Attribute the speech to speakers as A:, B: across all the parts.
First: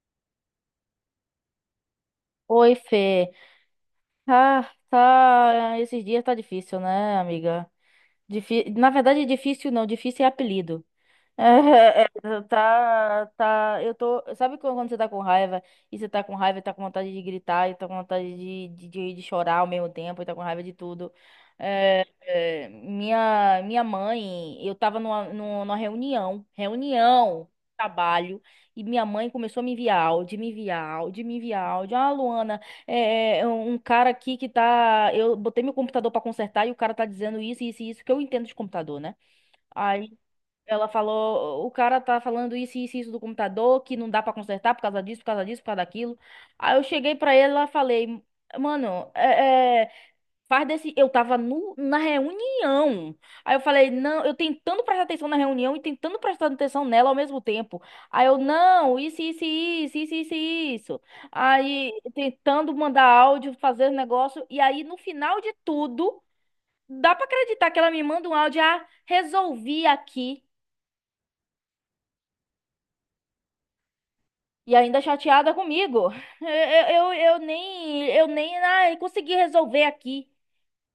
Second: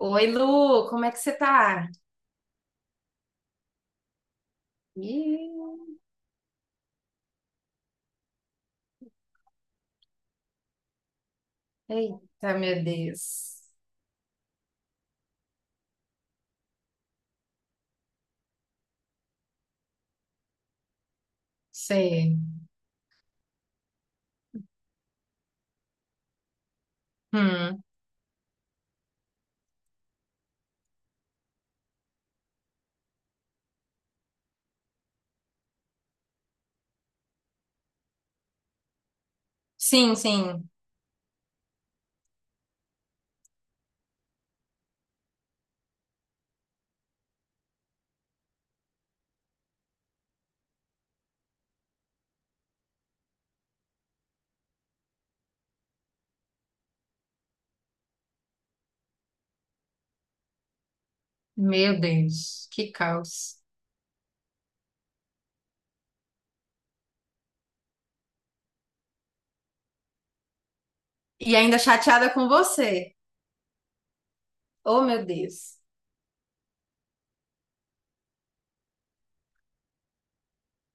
A: Oi, Lu, como é que você tá?
B: Oi, Fê. Ah,
A: Ih.
B: tá. Esses dias tá difícil, né, amiga? Na verdade, difícil não, difícil é apelido. É,
A: Eita, meu
B: tá,
A: Deus.
B: tá, eu tô, sabe quando você tá com raiva, e você tá com raiva e tá com vontade de gritar, e tá com vontade de chorar ao mesmo tempo, e tá com raiva de tudo. É,
A: Sei.
B: é, minha, minha mãe, eu tava numa reunião
A: Hum.
B: trabalho, e minha mãe começou a me enviar áudio, me enviar áudio, me enviar áudio. Ah, Luana, é um cara aqui que tá, eu botei meu computador pra consertar, e o cara tá dizendo isso, isso e isso, que eu entendo de computador, né? Aí
A: Sim, sim.
B: ela falou, o cara tá falando isso, isso, isso do computador, que não dá pra consertar por causa disso, por causa disso, por causa daquilo. Aí eu cheguei pra ela e falei, mano, faz desse. Eu tava no, na reunião. Aí eu falei, não, eu tentando prestar atenção na reunião e tentando prestar atenção nela ao mesmo tempo. Aí eu, não, isso, isso, isso, isso, isso, isso. Aí
A: Meu Deus,
B: tentando
A: que
B: mandar áudio,
A: caos.
B: fazer negócio. E aí no final de tudo, dá pra acreditar que ela me manda um áudio: "Ah, resolvi aqui".
A: E ainda chateada com você.
B: E ainda
A: Oh, meu
B: chateada
A: Deus.
B: comigo. Eu, eu, eu eu nem ai, consegui resolver aqui.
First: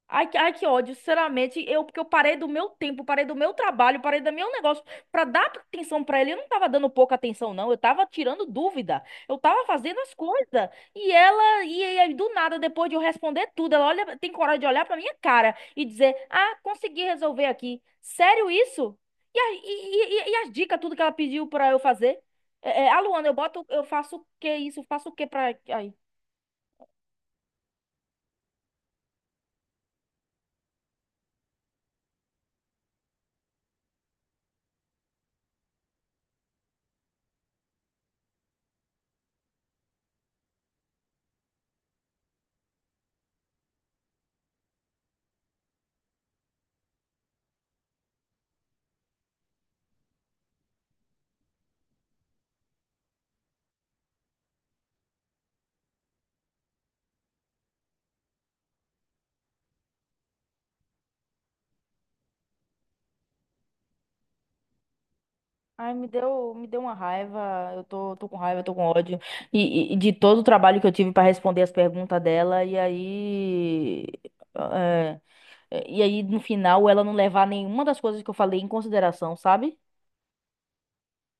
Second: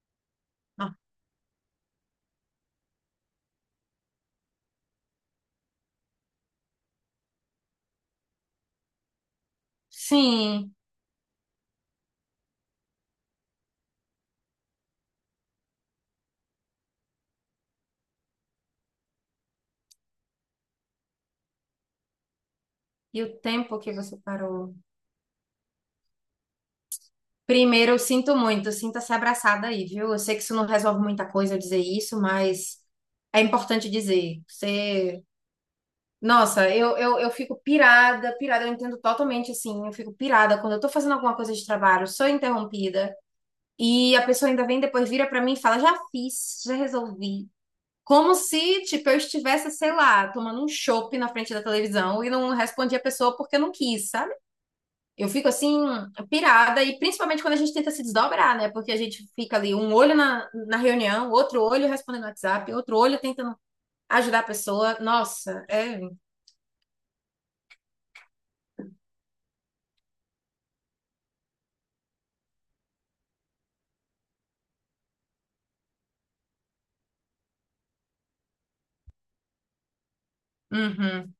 B: Ai, ai, que ódio,
A: Ah.
B: sinceramente, eu porque eu parei do meu tempo, parei do meu trabalho, parei do meu negócio pra dar atenção pra ele. Eu não tava dando pouca atenção, não. Eu tava tirando dúvida. Eu tava fazendo as coisas.
A: Sim.
B: E aí do nada, depois de eu responder tudo, ela olha, tem coragem de olhar pra minha cara e dizer: "Ah, consegui resolver aqui". Sério isso? E as dicas, tudo que ela pediu pra eu fazer? A
A: E
B: Luana,
A: o tempo
B: eu
A: que
B: faço
A: você
B: o quê
A: parou?
B: isso? Faço o quê pra. Ai.
A: Primeiro, eu sinto muito, sinta-se abraçada aí, viu? Eu sei que isso não resolve muita coisa eu dizer isso, mas é importante dizer. Você. Nossa, eu fico pirada, pirada, eu entendo totalmente assim, eu fico pirada quando eu tô fazendo alguma coisa de trabalho, sou interrompida, e a pessoa ainda vem depois vira pra mim e fala, já fiz, já resolvi. Como se, tipo, eu estivesse, sei lá, tomando um chopp na frente da televisão e não respondi a pessoa porque eu não quis, sabe? Eu fico assim, pirada, e principalmente quando a gente tenta se desdobrar, né? Porque a gente fica ali, um olho na reunião, outro olho respondendo no WhatsApp, outro olho tentando ajudar a pessoa. Nossa,
B: Ai,
A: é.
B: me deu uma raiva. Eu tô com raiva, tô com ódio. E de todo o trabalho que eu tive pra responder as perguntas dela, e aí. é, e aí, no final, ela não levar nenhuma das coisas que eu falei em consideração, sabe?
A: Uhum.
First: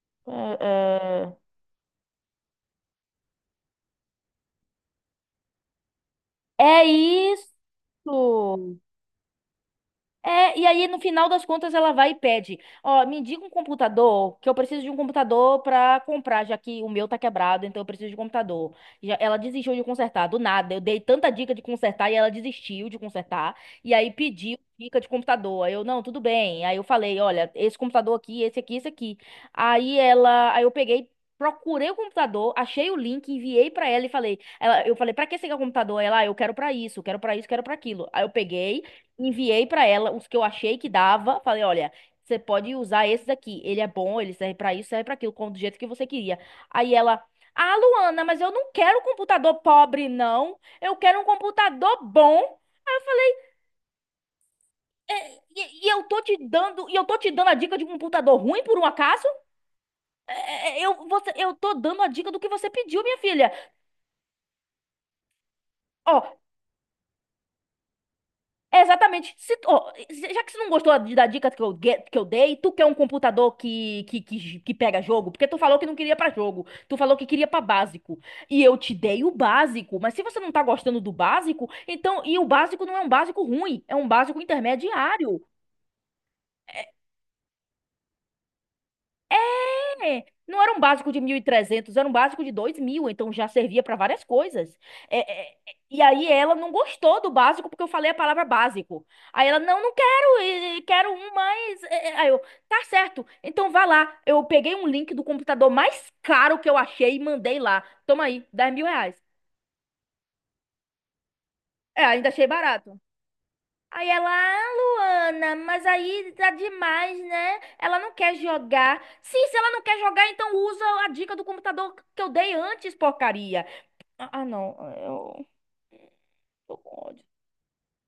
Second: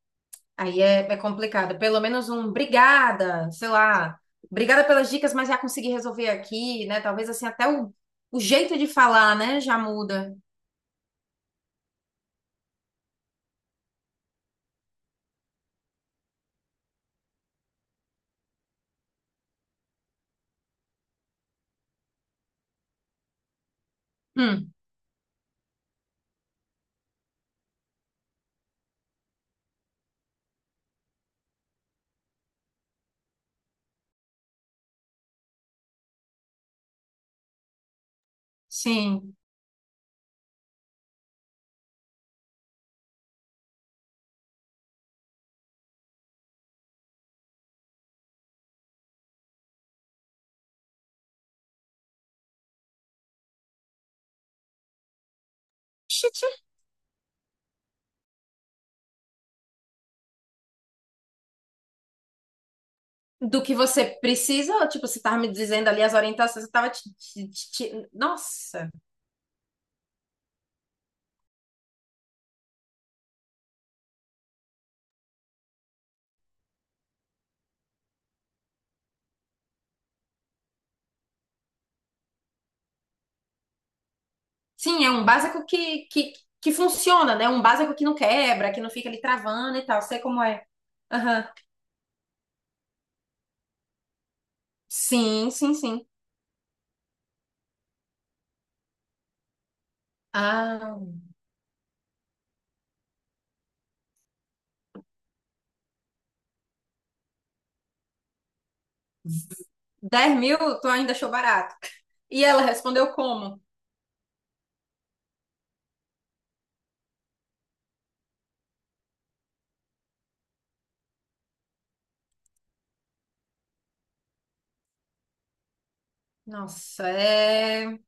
A: Aí é
B: É,
A: complicado. Pelo menos um obrigada, sei lá. Obrigada pelas dicas, mas já consegui resolver
B: é
A: aqui, né? Talvez assim até o jeito
B: isso!
A: de falar, né, já muda.
B: É, e aí no final das contas ela vai e pede, ó, me diga um computador, que eu preciso de um computador pra comprar, já que o meu tá quebrado, então eu preciso de um computador. Já, ela desistiu de consertar, do nada, eu dei tanta dica de consertar e ela desistiu de consertar, e aí pediu
A: Hum,
B: dica de computador. Aí eu, não, tudo bem. Aí eu falei, olha, esse computador aqui, esse aqui, esse aqui. Aí ela, aí eu peguei Procurei o computador, achei o link, enviei pra ela e eu falei, pra que você quer o computador? Ela: "Ah, eu quero pra isso, quero pra isso, quero pra aquilo".
A: sim.
B: Enviei pra ela os que eu achei que dava. Falei, olha, você pode usar esse daqui. Ele é bom, ele serve pra isso, serve pra aquilo, como do jeito que você queria. Aí ela, ah, Luana, mas eu não quero um computador pobre, não. Eu quero um computador bom. Eu falei,
A: Xixi.
B: e eu tô te dando a dica de um computador ruim por um acaso? Eu tô dando a dica do que você pediu, minha filha.
A: Do que você precisa, ou, tipo, você tava me dizendo ali as
B: Ó,
A: orientações, você tava Nossa.
B: Exatamente. Se tu- ó, se- Já que você não gostou da dica que eu dei, tu quer um computador que pega jogo? Porque tu falou que não queria pra jogo. Tu falou que queria pra básico. E eu te dei o básico. Mas se você não tá gostando do básico, então. E o básico não é um básico ruim, é um básico
A: Sim, é um
B: intermediário.
A: básico que funciona, né? Um básico que não quebra, que não fica ali travando e tal. Sei
B: É,
A: como
B: não
A: é.
B: era um básico de
A: Aham.
B: 1.300, era um básico de 2.000, então já servia para várias coisas. É, é,
A: Sim, sim,
B: e
A: sim.
B: aí ela não gostou do básico porque eu falei a palavra básico. Aí ela, não, não quero, e
A: Ah.
B: quero um mais. Aí eu, tá certo, então vá lá. Eu peguei um link do computador mais caro que eu achei e mandei lá. Toma aí, 10.000 reais.
A: 10 mil, tu ainda achou barato.
B: É, ainda
A: E
B: achei
A: ela
B: barato.
A: respondeu como?
B: Aí ela, ah, Luana, mas aí tá demais, né? Ela não quer jogar. Sim, se ela não quer jogar, então usa a dica do computador que eu dei antes, porcaria. Ah, não, eu tô com
A: Nossa,
B: ódio.
A: é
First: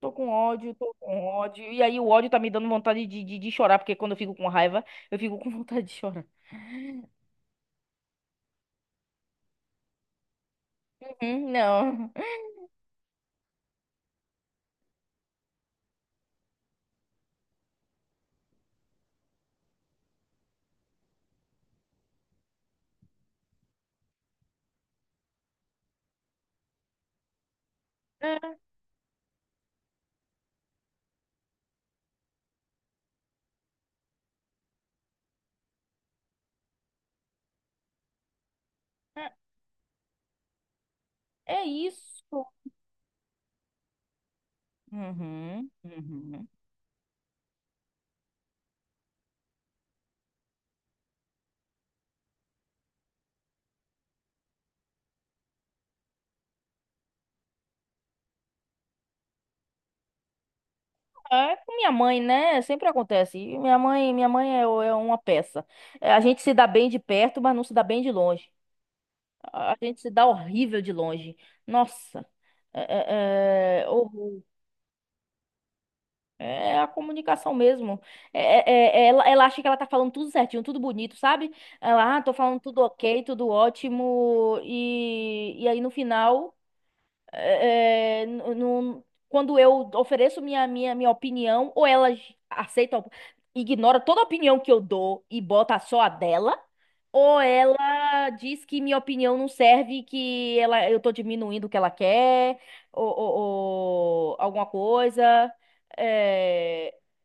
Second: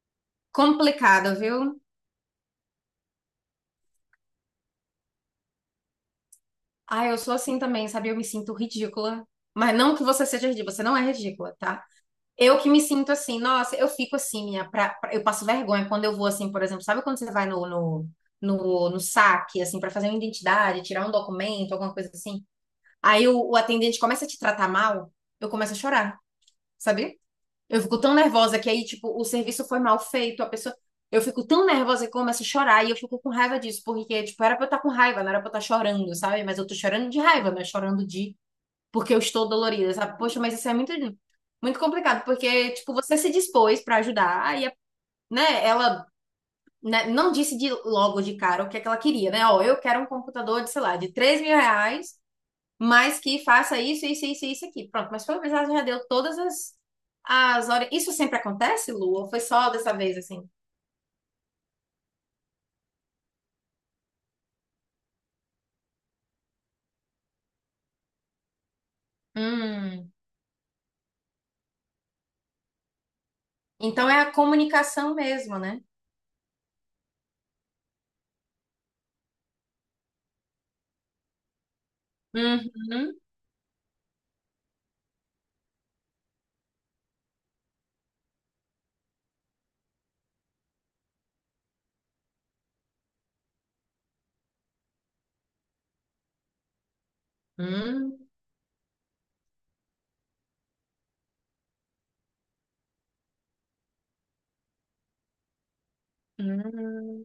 B: Tô com ódio, tô com
A: complicado,
B: ódio.
A: viu?
B: E aí o ódio tá me dando vontade de chorar, porque quando eu fico com raiva, eu fico com vontade de chorar.
A: Ah, eu sou assim também, sabe? Eu me sinto ridícula. Mas não que você seja ridícula, você não é
B: Uhum,
A: ridícula, tá?
B: não.
A: Eu que me sinto assim, nossa, eu fico assim, minha, eu passo vergonha quando eu vou assim, por exemplo, sabe quando você vai no saque, assim, pra fazer uma identidade, tirar um documento, alguma coisa assim? Aí o atendente começa a te tratar mal, eu começo a chorar, sabe? Eu fico tão
B: É,
A: nervosa que aí, tipo, o serviço foi mal feito, a pessoa. Eu fico tão nervosa que eu começo a chorar e eu fico com raiva disso, porque, tipo, era pra eu estar com raiva, não era pra eu estar chorando, sabe? Mas eu tô chorando de raiva, não é chorando de. Porque eu
B: é
A: estou dolorida, sabe? Poxa, mas isso é muito,
B: é
A: muito complicado,
B: isso.
A: porque, tipo, você se dispôs pra ajudar e, né,
B: Uhum,
A: ela.
B: uhum.
A: Né, não disse de logo de cara o que é que ela queria, né? Ó, eu quero um computador de, sei lá, de R$ 3.000 mas que faça isso, isso, isso, isso aqui. Pronto, mas pelo menos ela já deu todas as horas. Isso sempre acontece, Lu? Ou foi só dessa vez assim?
B: É, com minha mãe, né? Sempre acontece. E minha mãe é uma peça. É, a gente se dá bem de perto, mas não se dá bem de longe. A gente se
A: Hum.
B: dá horrível de longe. Nossa.
A: Então é a
B: Horror.
A: comunicação mesmo, né?
B: É é a comunicação mesmo. É, ela acha que ela tá falando tudo certinho, tudo bonito, sabe? Ela, ah, tô falando tudo
A: Uhum.
B: ok, tudo ótimo. E aí no final. É, é, n- não- Quando eu ofereço minha opinião, ou ela ignora toda a opinião que eu dou e bota só a dela, ou
A: Hum.
B: ela diz que minha opinião não serve, eu tô diminuindo o que ela quer, ou alguma coisa. É,
A: Hum.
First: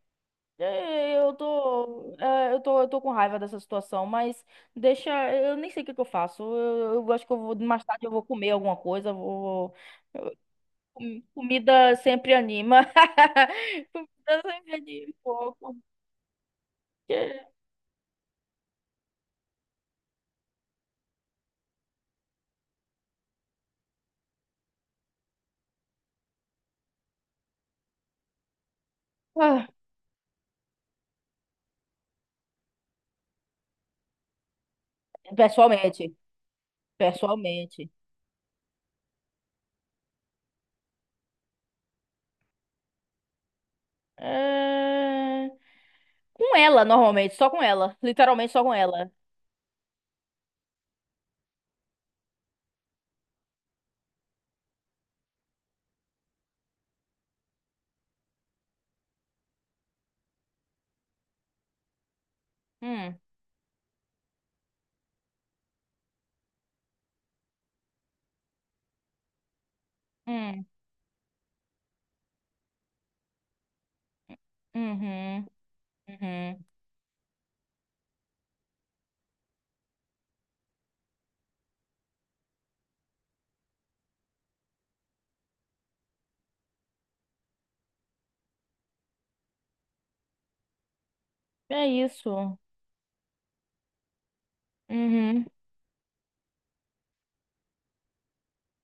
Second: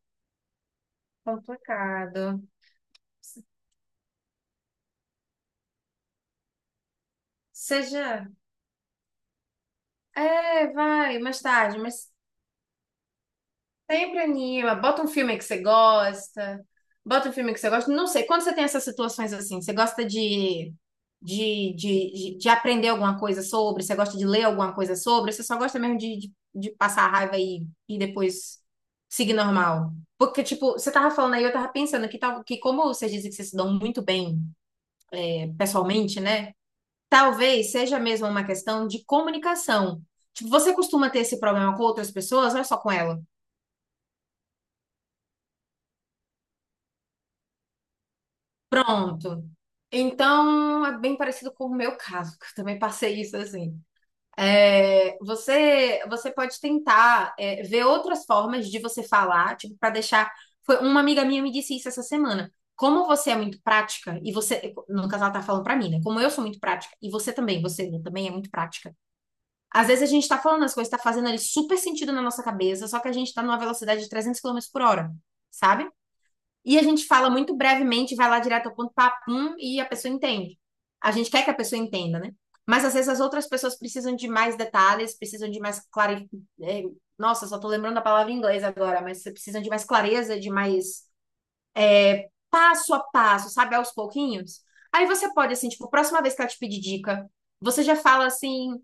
A: Complicado.
B: é, eu tô com raiva dessa situação, mas deixa, eu nem sei o que que eu faço. Eu acho que mais tarde eu vou
A: Seja.
B: comer alguma coisa,
A: É, vai, mais tarde,
B: comida
A: mas.
B: sempre anima.
A: Sempre
B: Comida sempre
A: anima. Bota um
B: anima um
A: filme que você
B: pouco.
A: gosta. Bota um
B: porque-
A: filme que você gosta. Não sei, quando você tem essas situações assim, você gosta de aprender alguma coisa sobre? Você gosta de ler alguma coisa sobre? Você só gosta mesmo de passar a raiva e depois seguir
B: Ah,
A: normal? Porque, tipo, você tava falando aí, eu tava pensando que, tal, que como vocês dizem que vocês se dão muito bem
B: Pessoalmente,
A: pessoalmente, né? Talvez
B: pessoalmente.
A: seja mesmo uma questão de comunicação. Tipo, você costuma ter esse problema com outras pessoas, ou é só com ela?
B: É, Com ela, normalmente, só com ela. Literalmente só com ela.
A: Pronto. Então, é bem parecido com o meu caso, que eu também passei isso assim. É, você pode tentar, ver outras formas de você falar, tipo, para deixar. Foi uma amiga minha me disse isso essa semana. Como
B: Hum,
A: você é muito prática, e você, no caso, ela tá falando pra mim, né? Como eu sou muito prática, e você também, você né, também é muito prática. Às vezes a gente tá falando
B: hum,
A: as coisas, tá fazendo ali super sentido na nossa cabeça, só que a gente tá numa velocidade de 300 quilômetros por hora,
B: uhum,
A: sabe?
B: uhum.
A: E a gente fala muito brevemente, vai lá direto ao ponto, papum, e a pessoa entende. A gente quer que a pessoa entenda, né? Mas às vezes as outras pessoas precisam de mais detalhes, precisam de mais clareza. Nossa, só tô lembrando a palavra em inglês agora, mas precisam de mais clareza, de mais
B: É isso.
A: passo a passo, sabe, aos pouquinhos. Aí você
B: Uhum.
A: pode, assim, tipo, próxima vez que ela te pedir dica, você já fala assim,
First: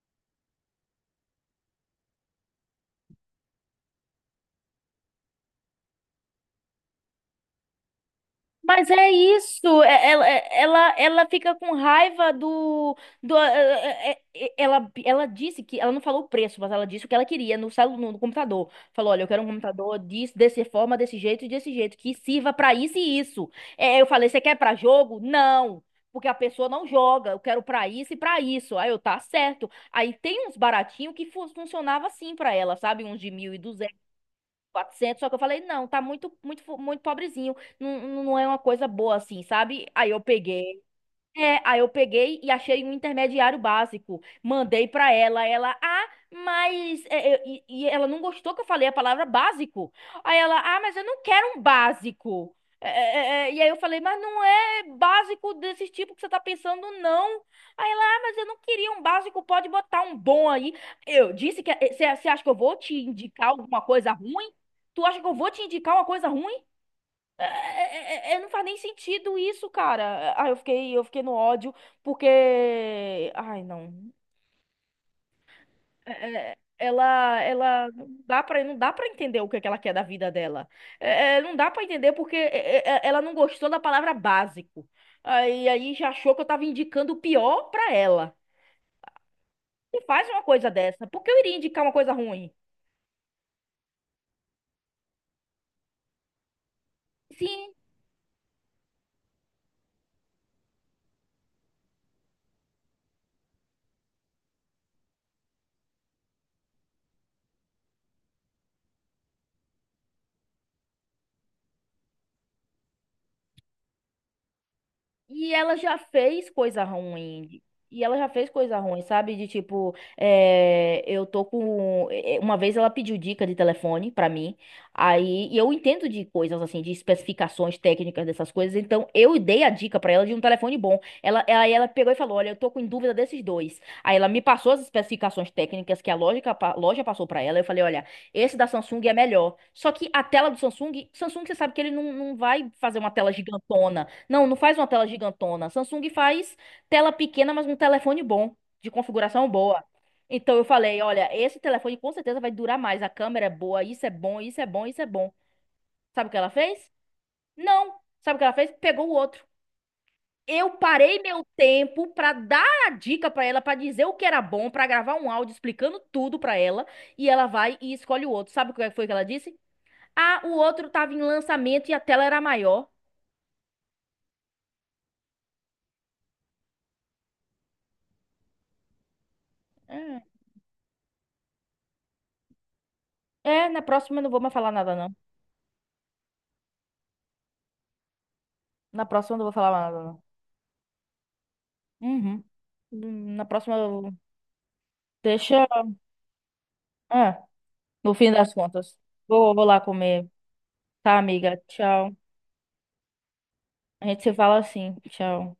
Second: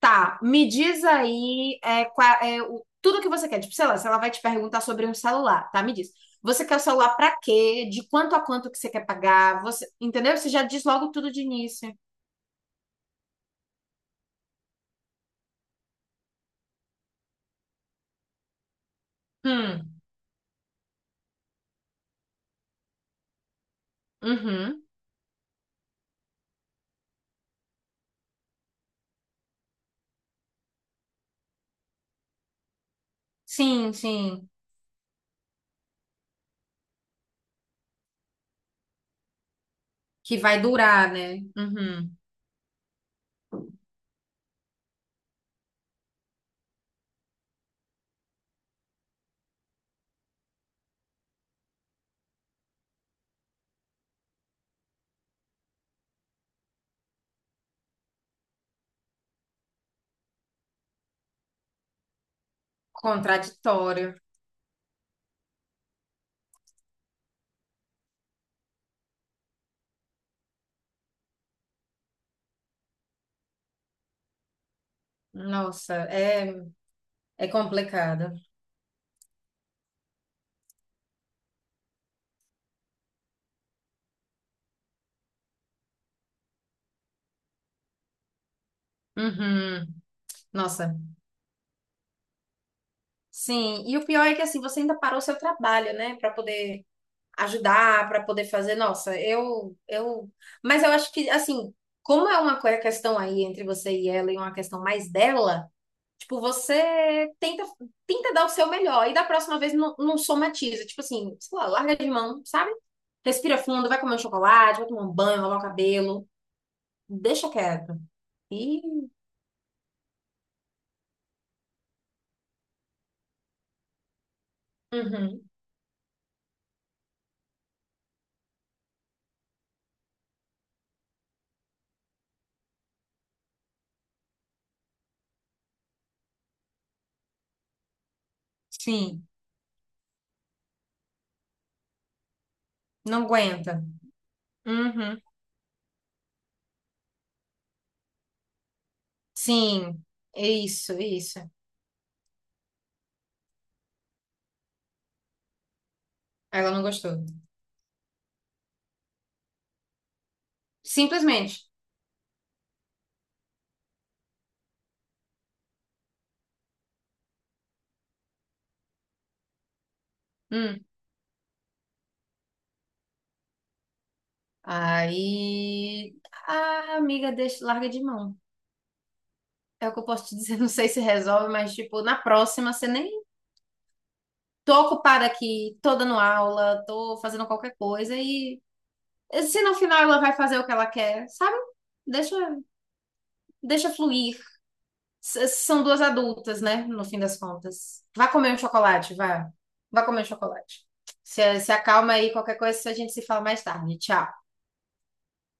A: tá, me diz aí tudo que você quer. Tipo, sei lá, se ela vai te perguntar sobre um celular, tá? Me diz. Você quer o celular pra quê? De quanto a quanto que
B: Mas
A: você quer
B: é
A: pagar?
B: isso.
A: Você,
B: é- ela,
A: entendeu?
B: é-
A: Você já diz
B: ela,
A: logo
B: ela
A: tudo de
B: fica com
A: início.
B: raiva do ela ela não falou o preço, mas ela disse o que ela queria no computador. Falou, olha, eu quero um computador
A: Hum,
B: disso, dessa forma, desse jeito e desse jeito, que sirva pra isso e isso. É, eu falei, você quer pra
A: uhum.
B: jogo? Não, porque a pessoa não joga, eu quero pra isso e pra isso. Aí eu, tá certo. Aí tem uns baratinhos que fu- funcionava assim pra ela, sabe? Uns de mil e
A: Sim,
B: duzentos
A: sim.
B: quatrocentos, só que eu falei, não, tá muito pobrezinho, não, não é uma coisa boa assim, sabe? Aí eu
A: Que vai
B: peguei,
A: durar, né?
B: é, aí eu
A: Uhum.
B: peguei e achei um intermediário básico. Mandei pra ela, ela, ah, mas ela não gostou que eu falei a palavra básico. Aí ela, ah, mas eu não quero um básico. E aí eu falei, mas não é básico desse tipo que você tá pensando, não. Aí ela, ah, mas eu não queria um básico, pode botar um bom aí. Eu disse que "É, você acha que eu vou te indicar alguma coisa
A: Contraditório.
B: ruim? Tu acha que eu vou te indicar uma coisa ruim? Não faz nem sentido isso, cara. Ah, eu fiquei no ódio porque, ai, não.
A: Nossa,
B: É-
A: é,
B: é- ela,
A: é
B: ela não
A: complicado.
B: dá para, não dá para entender o que é que ela quer da vida dela. Não dá para entender porque ela não gostou da palavra básico. Aí, já achou que eu tava indicando o pior pra ela.
A: Uhum.
B: E faz uma coisa
A: Nossa.
B: dessa. Por que eu iria indicar uma coisa ruim?
A: Sim, e o pior é que assim, você ainda parou o seu trabalho, né, para poder
B: Sim.
A: ajudar, para poder fazer. Nossa, eu, mas eu acho que assim, como é uma questão aí entre você e ela e uma questão mais dela, tipo, você tenta dar o seu melhor e da próxima vez não, não somatiza, tipo assim, sei lá, larga de mão, sabe? Respira fundo, vai comer um chocolate, vai tomar um banho,
B: E
A: lavar o
B: ela já
A: cabelo,
B: fez coisa
A: deixa
B: ruim.
A: quieto.
B: E ela já fez coisa
A: E
B: ruim, sabe? De tipo, é, eu tô com. É, Uma vez ela pediu dica de telefone pra mim.
A: uhum,
B: Aí, e eu entendo de coisas assim, de especificações técnicas dessas coisas. Então, eu dei a dica pra ela de um telefone bom. Aí ela pegou e falou: Olha, eu tô com dúvida desses dois. Aí ela me passou as especificações técnicas que a loja passou pra ela. Eu falei: Olha, esse da Samsung é
A: sim,
B: melhor. Só que a tela do Samsung, você sabe que ele não vai fazer uma
A: não
B: tela
A: aguenta.
B: gigantona. Não, não faz uma tela
A: Uhum,
B: gigantona. Samsung faz tela pequena, mas um telefone bom, de configuração boa.
A: sim. É
B: Então eu
A: isso,
B: falei,
A: é
B: olha,
A: isso.
B: esse telefone com certeza vai durar mais. A câmera é boa, isso é bom, isso é bom, isso é bom. Sabe o que ela
A: Aí ela não
B: fez?
A: gostou.
B: Não. Sabe o que ela fez? Pegou o outro. Eu parei meu
A: Simplesmente.
B: tempo pra dar a dica pra ela, pra dizer o que era bom, pra gravar um áudio explicando tudo pra ela, e ela vai e escolhe o outro. Sabe o que foi que ela disse? Ah, o
A: Hum.
B: outro tava em lançamento e a tela era maior.
A: Aí a amiga deixa, larga de mão. É o que eu
B: Hum.
A: posso te dizer. Não sei se resolve, mas tipo, na próxima você nem
B: É, na próxima eu não vou mais falar
A: tô
B: nada, não.
A: ocupada aqui, tô dando aula, tô fazendo qualquer coisa e
B: Na próxima eu não vou
A: se
B: falar
A: no
B: mais
A: final
B: nada,
A: ela
B: não.
A: vai fazer o que ela quer, sabe? Deixa,
B: Uhum. Na próxima,
A: deixa fluir.
B: deixa.
A: São duas adultas, né? No fim
B: É,
A: das contas.
B: no
A: Vá
B: fim das
A: comer um
B: contas.
A: chocolate, vá.
B: Vou lá
A: Vá comer um
B: comer.
A: chocolate.
B: Tá, amiga?
A: Se acalma
B: Tchau.
A: aí, qualquer coisa a gente se fala mais tarde.
B: A gente se
A: Tchau.
B: fala assim. Tchau.